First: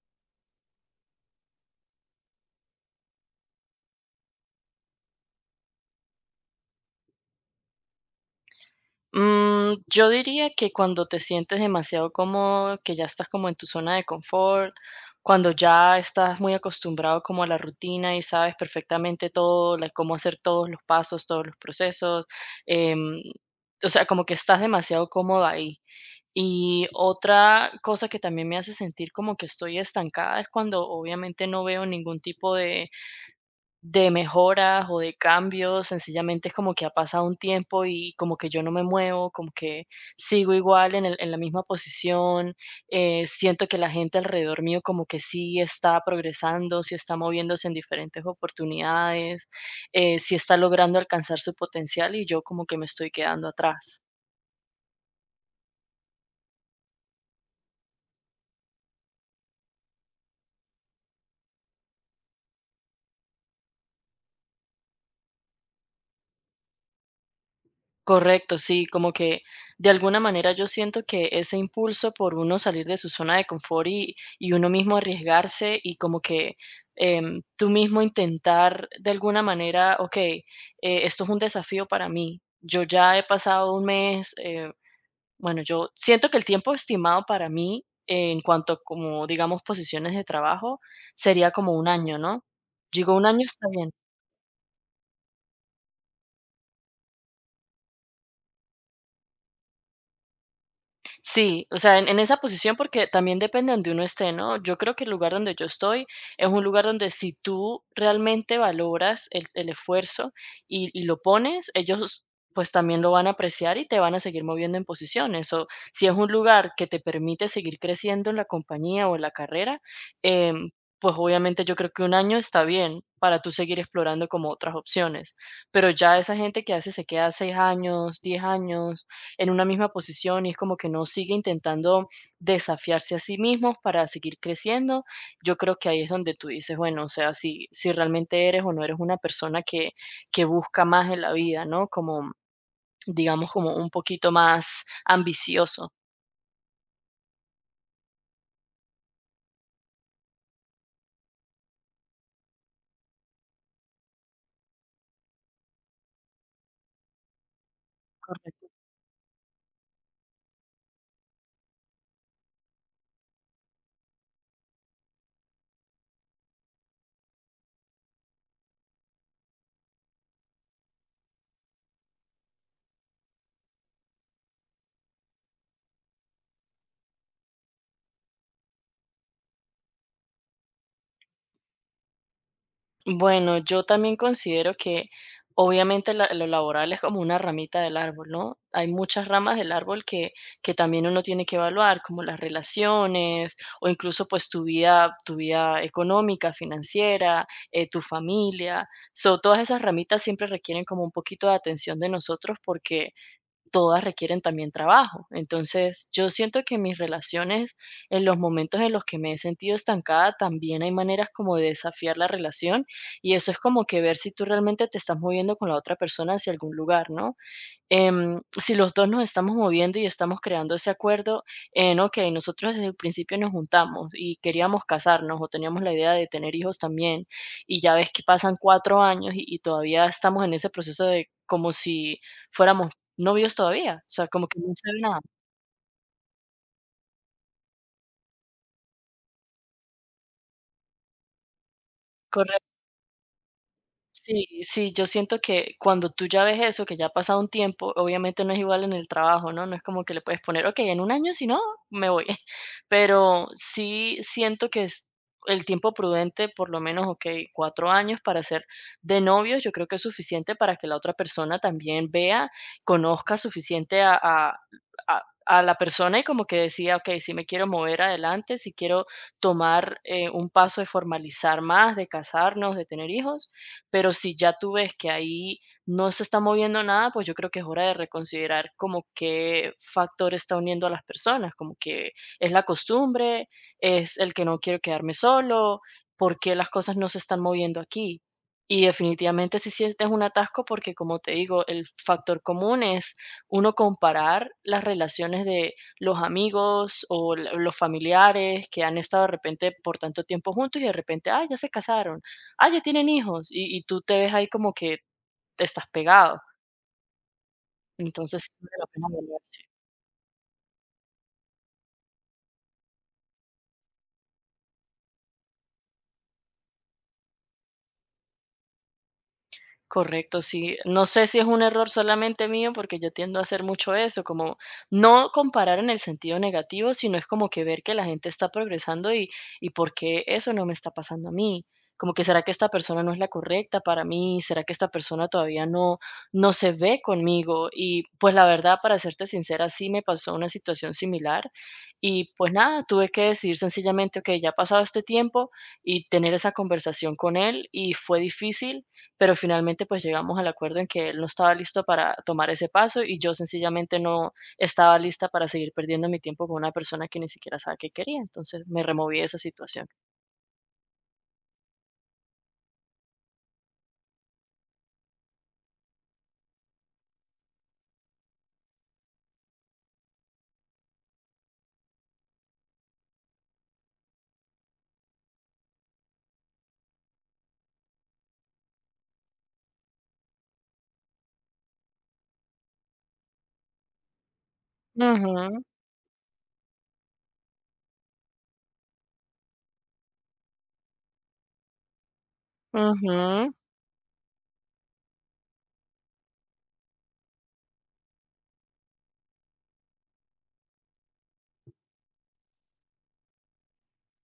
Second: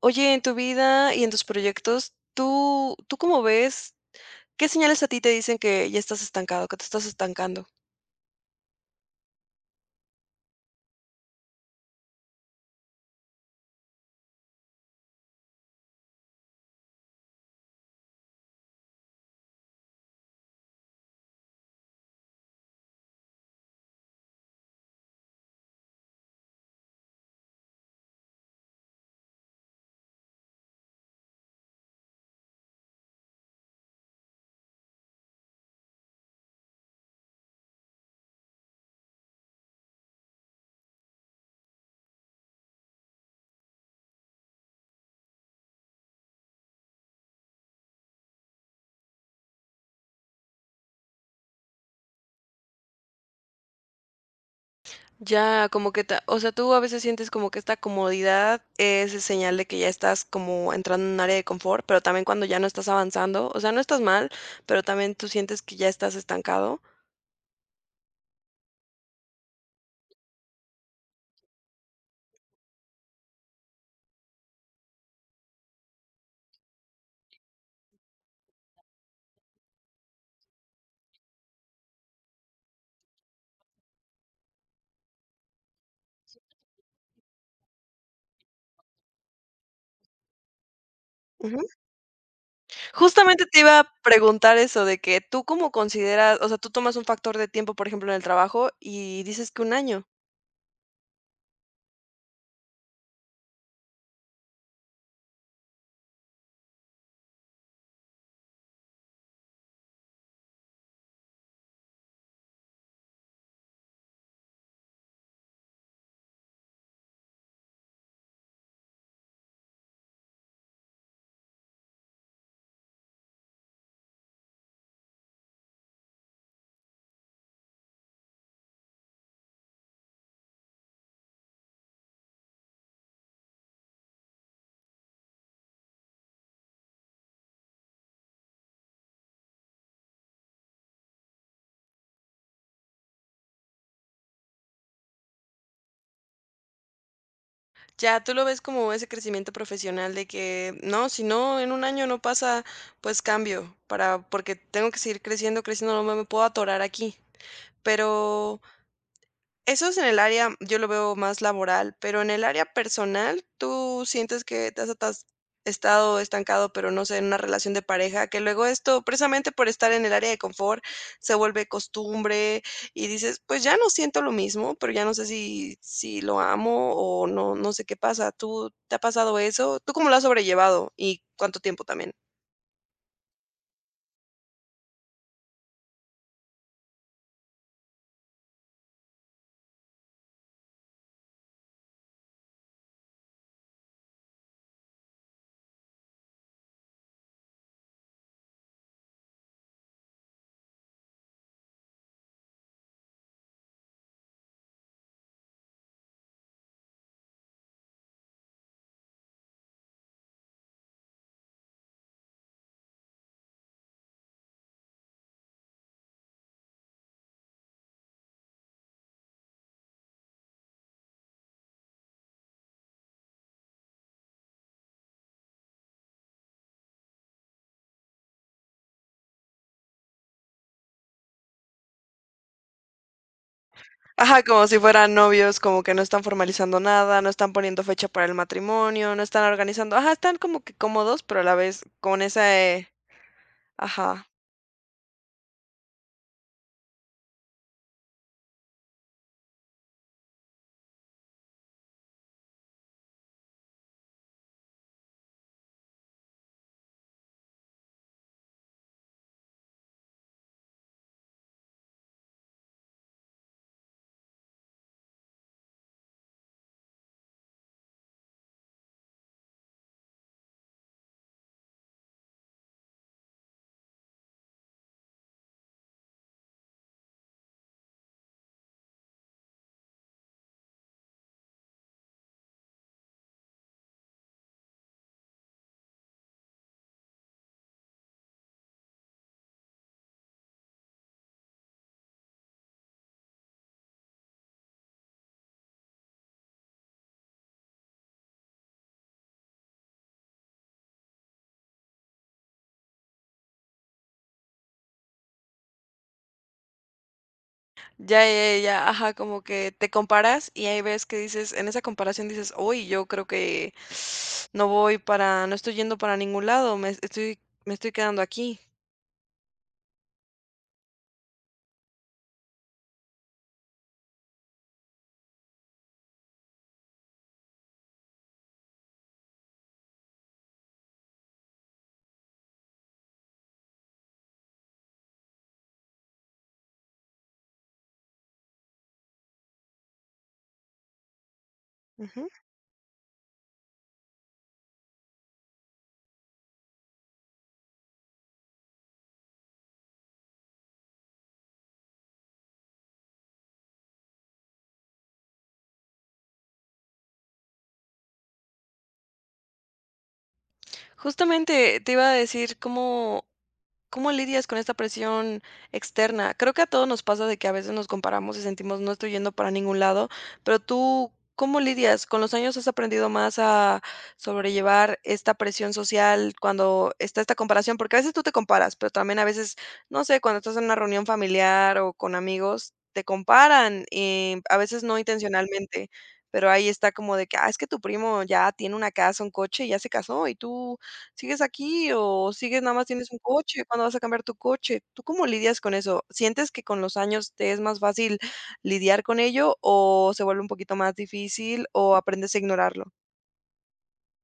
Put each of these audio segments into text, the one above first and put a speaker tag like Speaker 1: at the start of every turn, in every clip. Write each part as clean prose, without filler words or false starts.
Speaker 1: Oye, en tu vida y en tus proyectos, ¿tú cómo ves? ¿Qué señales a ti te dicen que ya estás estancado, que te estás estancando?
Speaker 2: Yo diría que cuando te sientes demasiado cómodo, que ya estás como en tu zona de confort, cuando ya estás muy acostumbrado como a la rutina y sabes perfectamente todo, cómo hacer todos los pasos, todos los procesos, em, o sea, como que estás demasiado cómodo ahí. Y otra cosa que también me hace sentir como que estoy estancada es cuando obviamente no veo ningún tipo de mejoras o de cambios, sencillamente es como que ha pasado un tiempo y como que yo no me muevo, como que sigo igual en la misma posición, siento que la gente alrededor mío como que sí está progresando, sí está moviéndose en diferentes oportunidades, sí está logrando alcanzar su potencial y yo como que me estoy quedando atrás.
Speaker 1: Ya, como que, ta o sea, tú a veces sientes como que esta comodidad es el señal de que ya estás como entrando en un área de confort, pero también cuando ya no estás avanzando, o sea, no estás mal, pero también tú sientes que ya estás estancado.
Speaker 2: Correcto, sí, como que de alguna manera yo siento que ese impulso por uno salir de su zona de confort y uno mismo arriesgarse y como que tú mismo intentar de alguna manera, ok, esto es un desafío para mí, yo ya he pasado un mes, bueno, yo siento que el tiempo estimado para mí en cuanto como digamos posiciones de trabajo sería
Speaker 1: Ujú.
Speaker 2: como un año, ¿no? Digo, un año
Speaker 1: Justamente te
Speaker 2: está
Speaker 1: iba a
Speaker 2: bien.
Speaker 1: preguntar eso de que tú cómo consideras, o sea, tú tomas un factor de tiempo, por ejemplo, en el trabajo y dices que un año.
Speaker 2: Sí, o sea, en esa posición, porque también depende donde uno esté, ¿no? Yo creo que el lugar donde yo estoy es un lugar donde si tú realmente valoras el esfuerzo y lo pones, ellos pues también lo van a apreciar y te van a seguir moviendo en posiciones. O si es un lugar que te permite seguir creciendo en la compañía o en la carrera, em, pues obviamente yo creo que un año está bien para tú seguir explorando como otras opciones. Pero ya esa gente que hace se queda 6 años, 10 años en una misma posición y es como que no sigue intentando desafiarse a sí mismos para seguir creciendo, yo creo que ahí es donde tú dices, bueno, o sea, si realmente eres o no eres una persona que busca más en la vida, ¿no? Como, digamos, como un poquito más ambicioso.
Speaker 1: Ya tú lo ves como ese crecimiento profesional de que no, si no, en un año no pasa, pues cambio, para, porque tengo que seguir creciendo, creciendo, no me puedo atorar aquí. Pero
Speaker 2: Correcto.
Speaker 1: eso es en el área, yo lo veo más laboral, pero en el área personal, ¿tú sientes que te has estado estancado, pero no sé, en una relación de pareja, que luego esto, precisamente por estar en el área de confort, se vuelve costumbre y dices, pues ya no siento lo mismo, pero ya no sé si, si lo amo o no, no sé qué pasa. ¿Tú te ha pasado eso? ¿Tú cómo lo has sobrellevado y cuánto tiempo también?
Speaker 2: Bueno, yo también considero que obviamente lo laboral es como una ramita del árbol, ¿no? Hay muchas ramas del árbol que también uno tiene que evaluar, como las relaciones o incluso pues tu vida económica, financiera, tu familia. So, todas esas ramitas siempre requieren como un poquito de atención de nosotros porque todas requieren también trabajo. Entonces, yo siento que mis relaciones, en los momentos en los que me he sentido estancada, también hay maneras como de desafiar la relación y eso es como que ver si tú realmente te estás moviendo con la otra persona hacia algún lugar, ¿no? Si los dos nos estamos moviendo y estamos creando ese acuerdo en, ok, nosotros desde el principio nos juntamos y queríamos casarnos o teníamos la idea de tener hijos también, y ya ves que pasan 4 años y todavía estamos en ese proceso de como si fuéramos novios todavía, o sea,
Speaker 1: Ajá,
Speaker 2: como que
Speaker 1: como
Speaker 2: no
Speaker 1: si
Speaker 2: se ve
Speaker 1: fueran
Speaker 2: nada.
Speaker 1: novios, como que no están formalizando nada, no están poniendo fecha para el matrimonio, no están organizando. Ajá, están como que cómodos, pero a la vez con esa, ajá,
Speaker 2: Sí, sí, yo siento que cuando tú ya ves eso, que ya ha pasado un tiempo, obviamente no es igual en el trabajo, ¿no? No es como que le puedes poner, ok, en un año si no, me voy. Pero sí siento que es el tiempo prudente, por lo menos, ok, 4 años para ser de novios, yo creo que es suficiente para que la otra persona también vea, conozca suficiente a la persona y como que decía, ok, si me quiero mover adelante, si quiero tomar un paso de formalizar más, de casarnos, de tener hijos, pero si ya tú ves que ahí no se está moviendo nada, pues yo creo que es hora de reconsiderar como qué factor está uniendo a las personas, como que es la costumbre, es el que no quiero quedarme solo, por qué las cosas no se están moviendo aquí. Y definitivamente si sientes un atasco, porque como te digo, el factor común es uno comparar las relaciones de los amigos o los familiares que han estado de repente por tanto tiempo juntos y de repente, ah, ya se casaron. Ah, ya tienen hijos, y tú te ves ahí como que te estás pegado.
Speaker 1: ya,
Speaker 2: Entonces, sí
Speaker 1: ya,
Speaker 2: vale la
Speaker 1: ya,
Speaker 2: pena
Speaker 1: ajá, como
Speaker 2: volverse.
Speaker 1: que te comparas y ahí ves que dices, en esa comparación dices, uy, yo creo que no voy para, no estoy yendo para ningún lado, me estoy quedando aquí.
Speaker 2: Correcto, sí. No sé si es un error solamente mío, porque yo tiendo a hacer mucho eso, como no comparar en el sentido negativo, sino es como que ver que la gente está progresando y por qué eso no me está pasando a mí. Como que será que esta persona no es la correcta para mí, será que esta persona todavía no se ve conmigo. Y pues la verdad, para serte sincera, sí me pasó una situación similar.
Speaker 1: Ujú.
Speaker 2: Y pues nada, tuve que decidir sencillamente, ok, ya ha pasado este tiempo y tener esa conversación con él y fue difícil, pero finalmente pues llegamos al acuerdo en que él no estaba listo para tomar ese paso y yo sencillamente no estaba lista para seguir perdiendo mi tiempo con una persona que ni siquiera sabe qué quería, entonces me removí de esa situación.
Speaker 1: Justamente te iba a decir cómo, ¿cómo lidias con esta presión externa? Creo que a todos nos pasa de que a veces nos comparamos y sentimos no estoy yendo para ningún lado, pero tú, ¿cómo lidias? ¿Con los años has aprendido más a sobrellevar esta presión social cuando está esta comparación? Porque a veces tú te comparas, pero también a veces, no sé, cuando estás en una reunión familiar o con amigos, te comparan, a veces no
Speaker 2: Ujú,
Speaker 1: intencionalmente, pero ahí está como de que, ah, es que tu primo ya tiene una casa, un coche, ya se casó y tú, ¿sigues aquí o sigues nada más tienes un
Speaker 2: ujú.
Speaker 1: coche? ¿Cuándo vas a cambiar tu coche? ¿Tú cómo lidias con eso? ¿Sientes que con los años te es más fácil lidiar con ello o se vuelve un poquito más difícil o aprendes a ignorarlo?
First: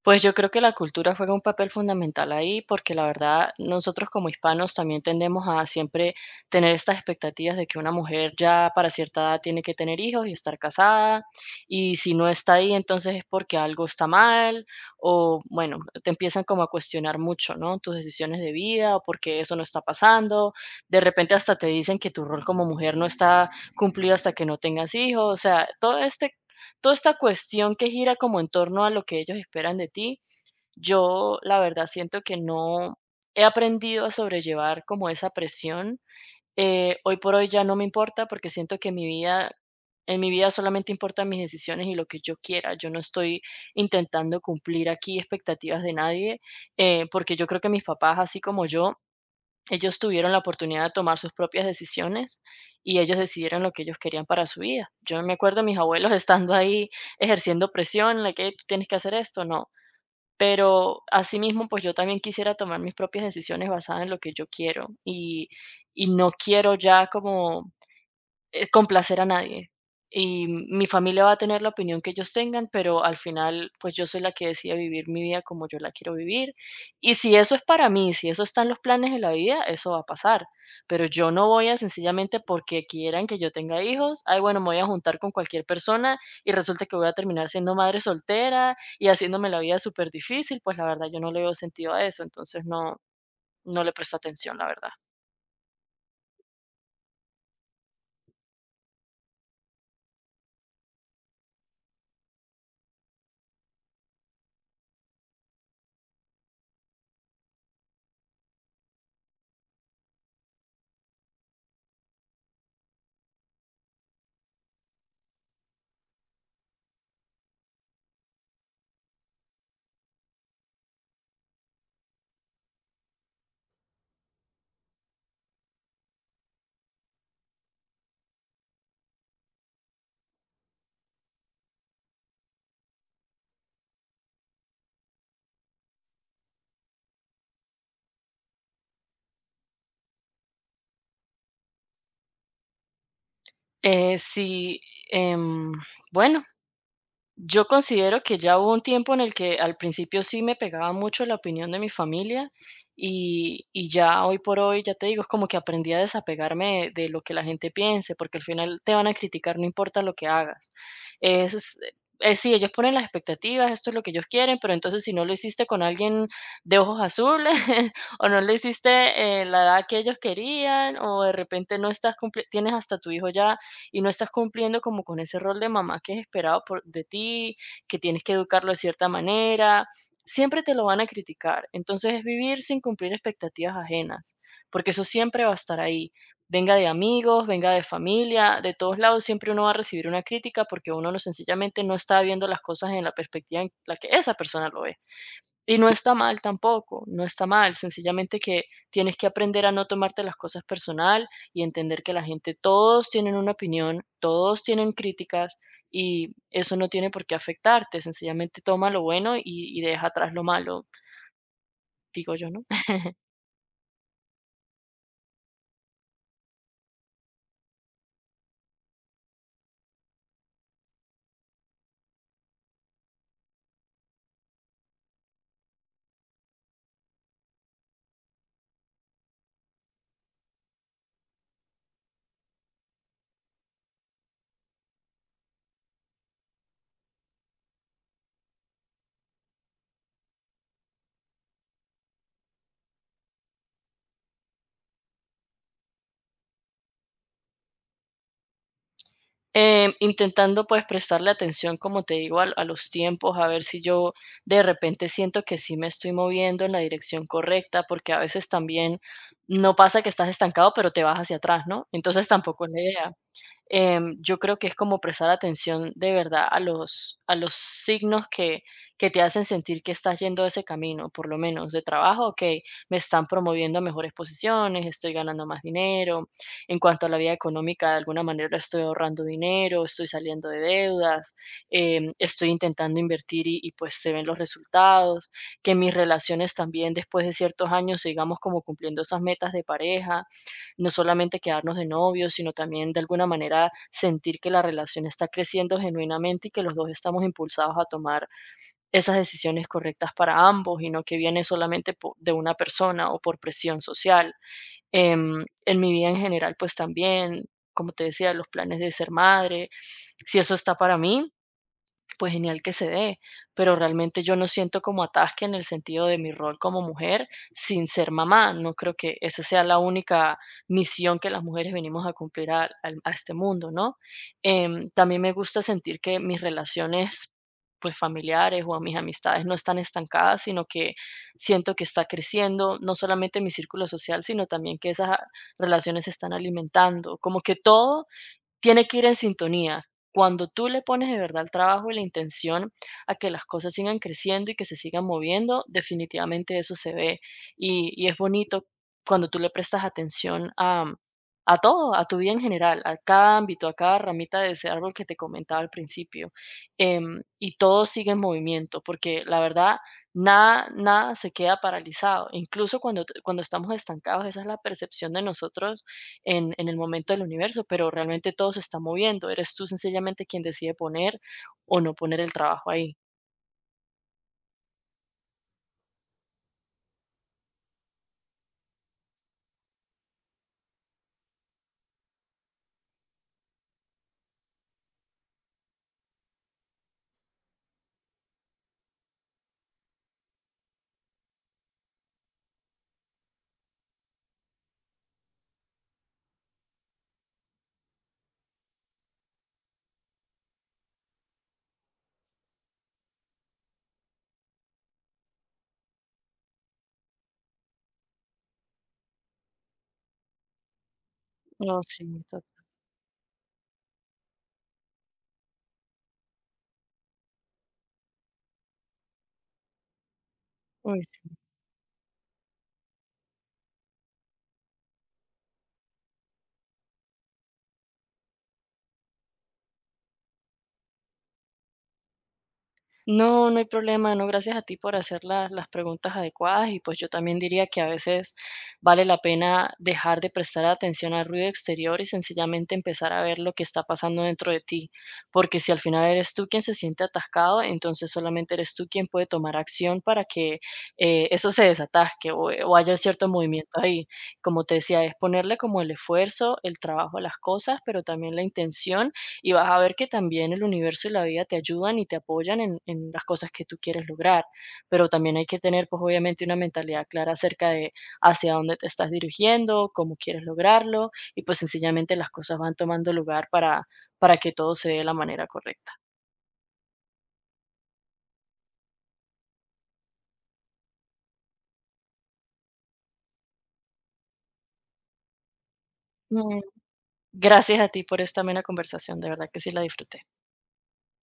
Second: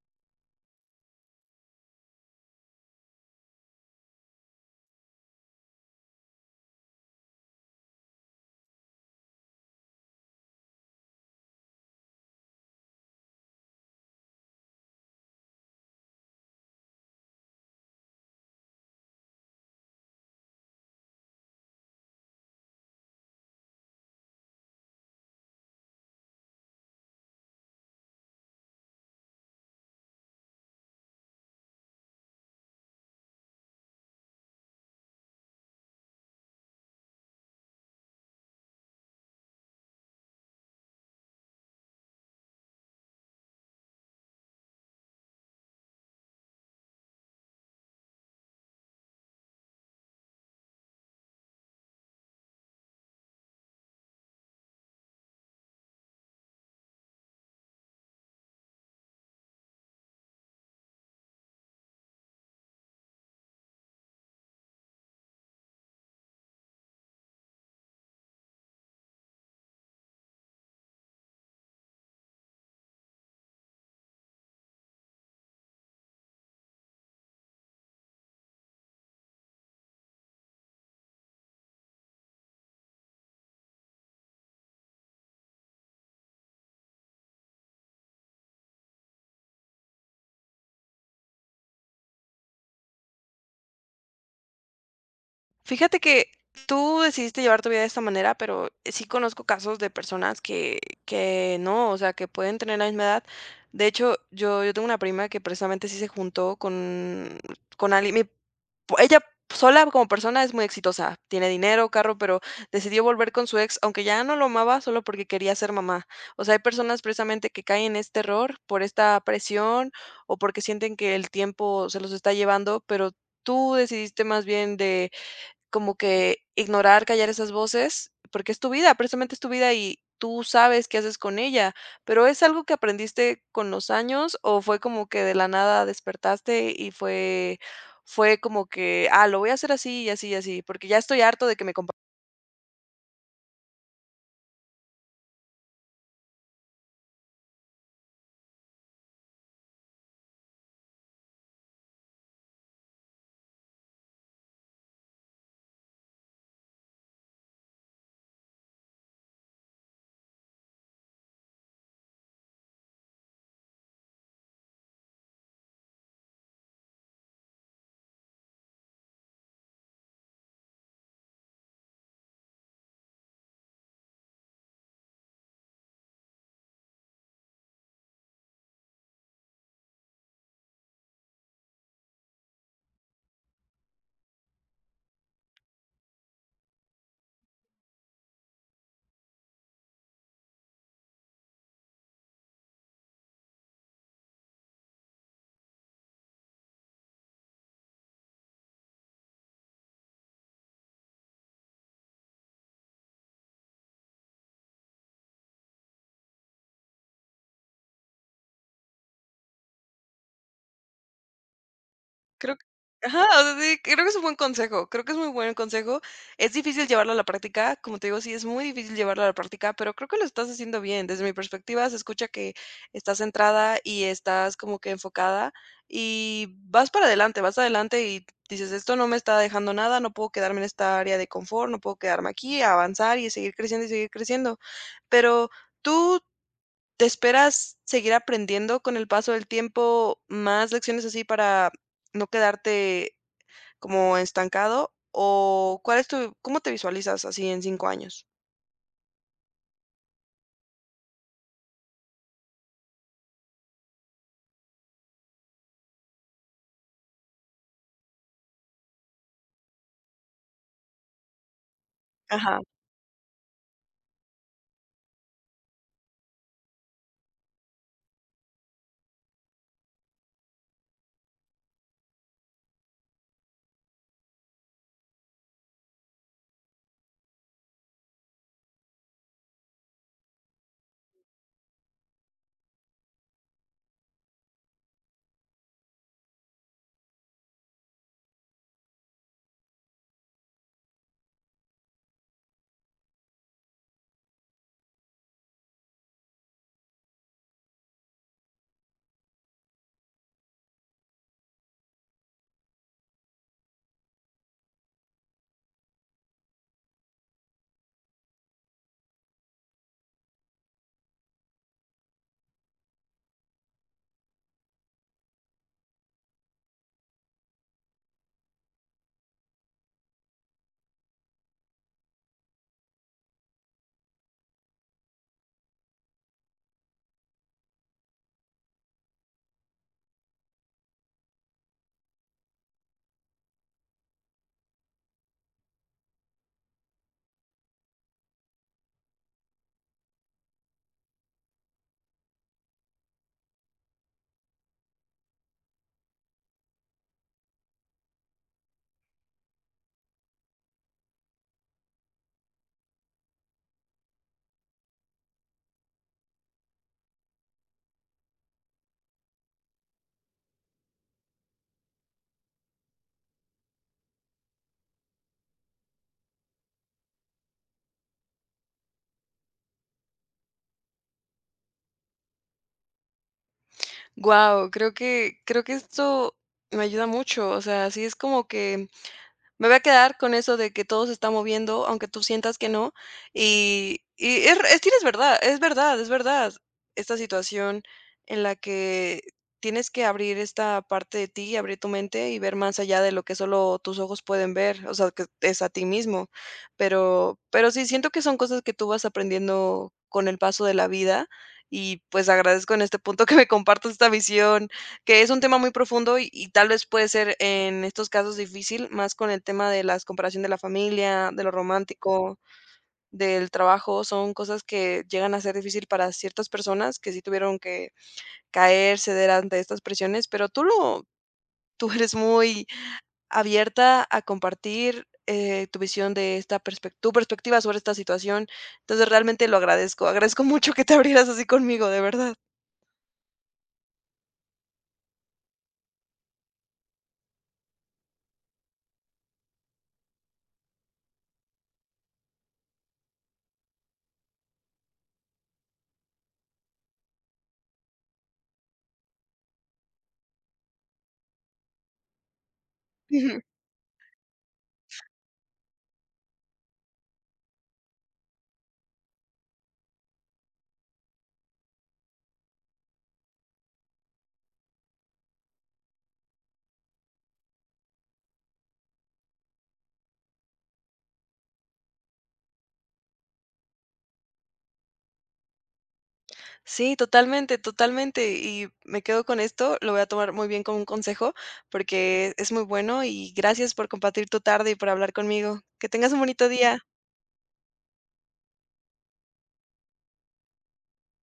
Speaker 2: Pues yo creo que la cultura juega un papel fundamental ahí, porque la verdad nosotros como hispanos también tendemos a siempre tener estas expectativas de que una mujer ya para cierta edad tiene que tener hijos y estar casada, y si no está ahí, entonces es porque algo está mal, o bueno, te empiezan como a cuestionar mucho, ¿no? Tus decisiones de vida, o por eso no está pasando. De repente hasta te dicen que tu rol como mujer no está cumplido hasta que no tengas hijos, o sea, todo este toda esta cuestión que gira como en torno a lo que ellos esperan de ti, yo la verdad siento que no he aprendido a sobrellevar como esa presión. Hoy por hoy ya no me importa porque siento que mi vida, en mi vida solamente importan mis decisiones y lo que yo quiera. Yo no estoy intentando cumplir aquí expectativas de nadie, porque yo creo que mis papás, así como yo, ellos tuvieron la oportunidad de tomar sus propias decisiones y ellos decidieron lo que ellos querían para su vida. Yo me acuerdo de mis abuelos estando ahí ejerciendo presión, la que tú tienes que hacer esto, no. Pero asimismo, pues yo también quisiera tomar mis propias decisiones basadas en lo que yo quiero y no quiero ya como complacer a nadie. Y mi familia va a tener la opinión que ellos tengan, pero al final, pues yo soy la que decide vivir mi vida como yo la quiero vivir. Y si eso es para mí, si eso está en los planes de la vida, eso va a pasar. Pero yo no voy a sencillamente porque quieran que yo tenga hijos, ay, bueno, me voy a juntar con cualquier persona y resulta que voy a terminar siendo madre soltera y haciéndome la vida súper difícil, pues la verdad yo no le veo sentido a eso, entonces no, no le presto atención, la verdad.
Speaker 1: Fíjate que tú decidiste llevar tu vida de esta manera, pero sí conozco casos de personas que no, o sea, que pueden tener la misma edad. De hecho, yo tengo una prima que precisamente sí se juntó con alguien. Ella sola como persona es muy exitosa, tiene dinero, carro, pero decidió volver con su ex, aunque ya no lo amaba, solo porque quería ser mamá. O sea, hay personas precisamente que caen en este error por esta presión o porque sienten que el tiempo se los está llevando, pero tú decidiste más bien de como que ignorar, callar esas voces, porque es tu vida, precisamente es tu vida y tú sabes qué haces con ella, pero ¿es algo que aprendiste con los años o fue como que de la nada despertaste y fue como que, ah, lo voy a hacer así y así y así, porque ya estoy harto de que me compa.
Speaker 2: Sí, em, bueno. Yo considero que ya hubo un tiempo en el que al principio sí me pegaba mucho la opinión de mi familia y ya hoy por hoy, ya te digo, es como que aprendí a desapegarme de lo que la gente piense, porque al final te van a criticar, no importa lo que hagas. Es, es, sí, ellos ponen las expectativas, esto es lo que ellos quieren, pero entonces si no lo hiciste con alguien de ojos azules o no lo hiciste la edad que ellos querían o de repente no estás cumpliendo, tienes hasta tu hijo ya y no estás cumpliendo como con ese rol de mamá que es esperado por, de ti, que tienes que educarlo de cierta manera, siempre te lo van a criticar. Entonces es vivir sin cumplir expectativas ajenas, porque eso siempre va a estar ahí. Venga de amigos, venga de familia, de todos lados siempre uno va a recibir una crítica porque uno no sencillamente no está viendo las cosas en la perspectiva en la que esa persona lo ve. Y no está mal tampoco, no está mal, sencillamente que tienes que aprender a no tomarte las cosas personal y entender que la gente, todos tienen una opinión, todos tienen críticas y eso no tiene por qué afectarte, sencillamente toma lo bueno y deja atrás lo malo, digo yo,
Speaker 1: Creo que
Speaker 2: ¿no?
Speaker 1: ajá, o sea, sí, creo que es un buen consejo, creo que es muy buen consejo. Es difícil llevarlo a la práctica, como te digo, sí, es muy difícil llevarlo a la práctica, pero creo que lo estás haciendo bien. Desde mi perspectiva, se escucha que estás centrada y estás como que enfocada y vas para adelante, vas adelante y dices, esto no me está dejando nada, no puedo quedarme en esta área de confort, no puedo quedarme aquí, avanzar y seguir creciendo y seguir creciendo. Pero tú, ¿te esperas seguir aprendiendo con el paso del tiempo más lecciones así para no quedarte como estancado? ¿O cuál es tu cómo te visualizas así en 5 años?
Speaker 2: Intentando pues prestarle atención, como te digo, a los tiempos, a ver si yo de repente siento que sí me estoy moviendo en la dirección correcta, porque a veces también no pasa que estás estancado, pero te vas hacia atrás, ¿no? Entonces
Speaker 1: Ajá.
Speaker 2: tampoco es la idea. Yo creo que es como prestar atención de verdad a los signos que te hacen sentir que estás yendo ese camino, por lo menos de trabajo. Ok, me están promoviendo a mejores posiciones, estoy ganando más dinero. En cuanto a la vida económica, de alguna manera estoy ahorrando dinero, estoy saliendo de deudas. Estoy intentando invertir y pues se ven los resultados, que mis relaciones también después de ciertos años sigamos como cumpliendo esas metas de pareja, no solamente quedarnos de novios, sino también de alguna manera sentir que la relación está creciendo genuinamente y que los dos estamos impulsados a tomar esas decisiones correctas para ambos y no que viene solamente de una persona o por presión social. En mi vida en general, pues también, como te decía, los planes de ser madre, si eso está para mí, pues genial que se dé, pero realmente yo no siento como ataque en el sentido de mi rol como mujer sin ser mamá. No creo que esa sea la única misión que las mujeres venimos a cumplir a, a este mundo, ¿no? También me gusta sentir que mis relaciones pues familiares o a mis amistades no están estancadas, sino que siento que está creciendo no solamente mi círculo social, sino también que esas relaciones se están alimentando, como que todo tiene que ir en sintonía. Cuando tú le pones de verdad el trabajo y la intención a que las cosas sigan creciendo y que se sigan moviendo, definitivamente eso se ve. Y es bonito cuando tú le prestas atención a a todo, a tu vida en general, a cada ámbito, a cada ramita de ese árbol que te comentaba al principio. Y todo sigue en movimiento, porque la verdad, nada se queda paralizado. Incluso cuando estamos estancados, esa es la percepción de nosotros en el momento del universo, pero realmente todo se está moviendo. Eres tú sencillamente quien decide poner o no poner el trabajo ahí.
Speaker 1: Wow. Creo que creo que esto me ayuda mucho, o sea, así es como que me voy a quedar con eso de que todo se está moviendo, aunque tú sientas que no. Y tienes verdad, es verdad, es verdad. Esta situación en la que tienes que abrir esta parte de ti, abrir tu mente y ver más allá de lo que solo tus ojos pueden ver, o sea, que es a ti mismo. Pero sí, siento que son cosas que tú vas aprendiendo con el paso de la vida y pues agradezco en este punto que me compartas esta visión que es un tema muy profundo y tal vez puede ser en estos casos difícil, más con el tema de la comparación de la familia, de lo
Speaker 2: No, sí,
Speaker 1: romántico, del trabajo, son cosas que llegan a ser difícil para ciertas personas que sí tuvieron que caer, ceder ante estas presiones, pero
Speaker 2: uy, sí.
Speaker 1: tú eres muy abierta a compartir tu visión de esta tu perspectiva sobre esta situación, entonces realmente lo agradezco, agradezco mucho que te abrieras así conmigo, de verdad.
Speaker 2: No, no hay problema, no, gracias a ti por hacer las preguntas adecuadas y pues yo también diría que a veces vale la pena dejar de prestar atención al ruido exterior y sencillamente empezar a ver lo que está pasando dentro de ti, porque si al final eres tú quien se siente atascado, entonces solamente eres tú quien puede tomar acción para que eso se desatasque o haya cierto movimiento ahí. Como te decía, es ponerle como el esfuerzo, el trabajo a las cosas, pero también la intención y vas a ver que también el universo y la vida te ayudan y te apoyan en las cosas que tú quieres lograr, pero también hay que tener pues obviamente una mentalidad clara acerca de hacia dónde te estás dirigiendo, cómo quieres lograrlo y pues sencillamente las cosas van tomando lugar para que todo se dé de la manera correcta.
Speaker 1: Sí, totalmente, totalmente. Y me quedo con esto, lo voy a tomar muy bien como un consejo, porque es muy bueno y gracias por compartir tu tarde y por hablar conmigo. Que tengas un bonito
Speaker 2: Mm,
Speaker 1: día.
Speaker 2: Gracias a ti por esta amena conversación, de verdad que sí la disfruté.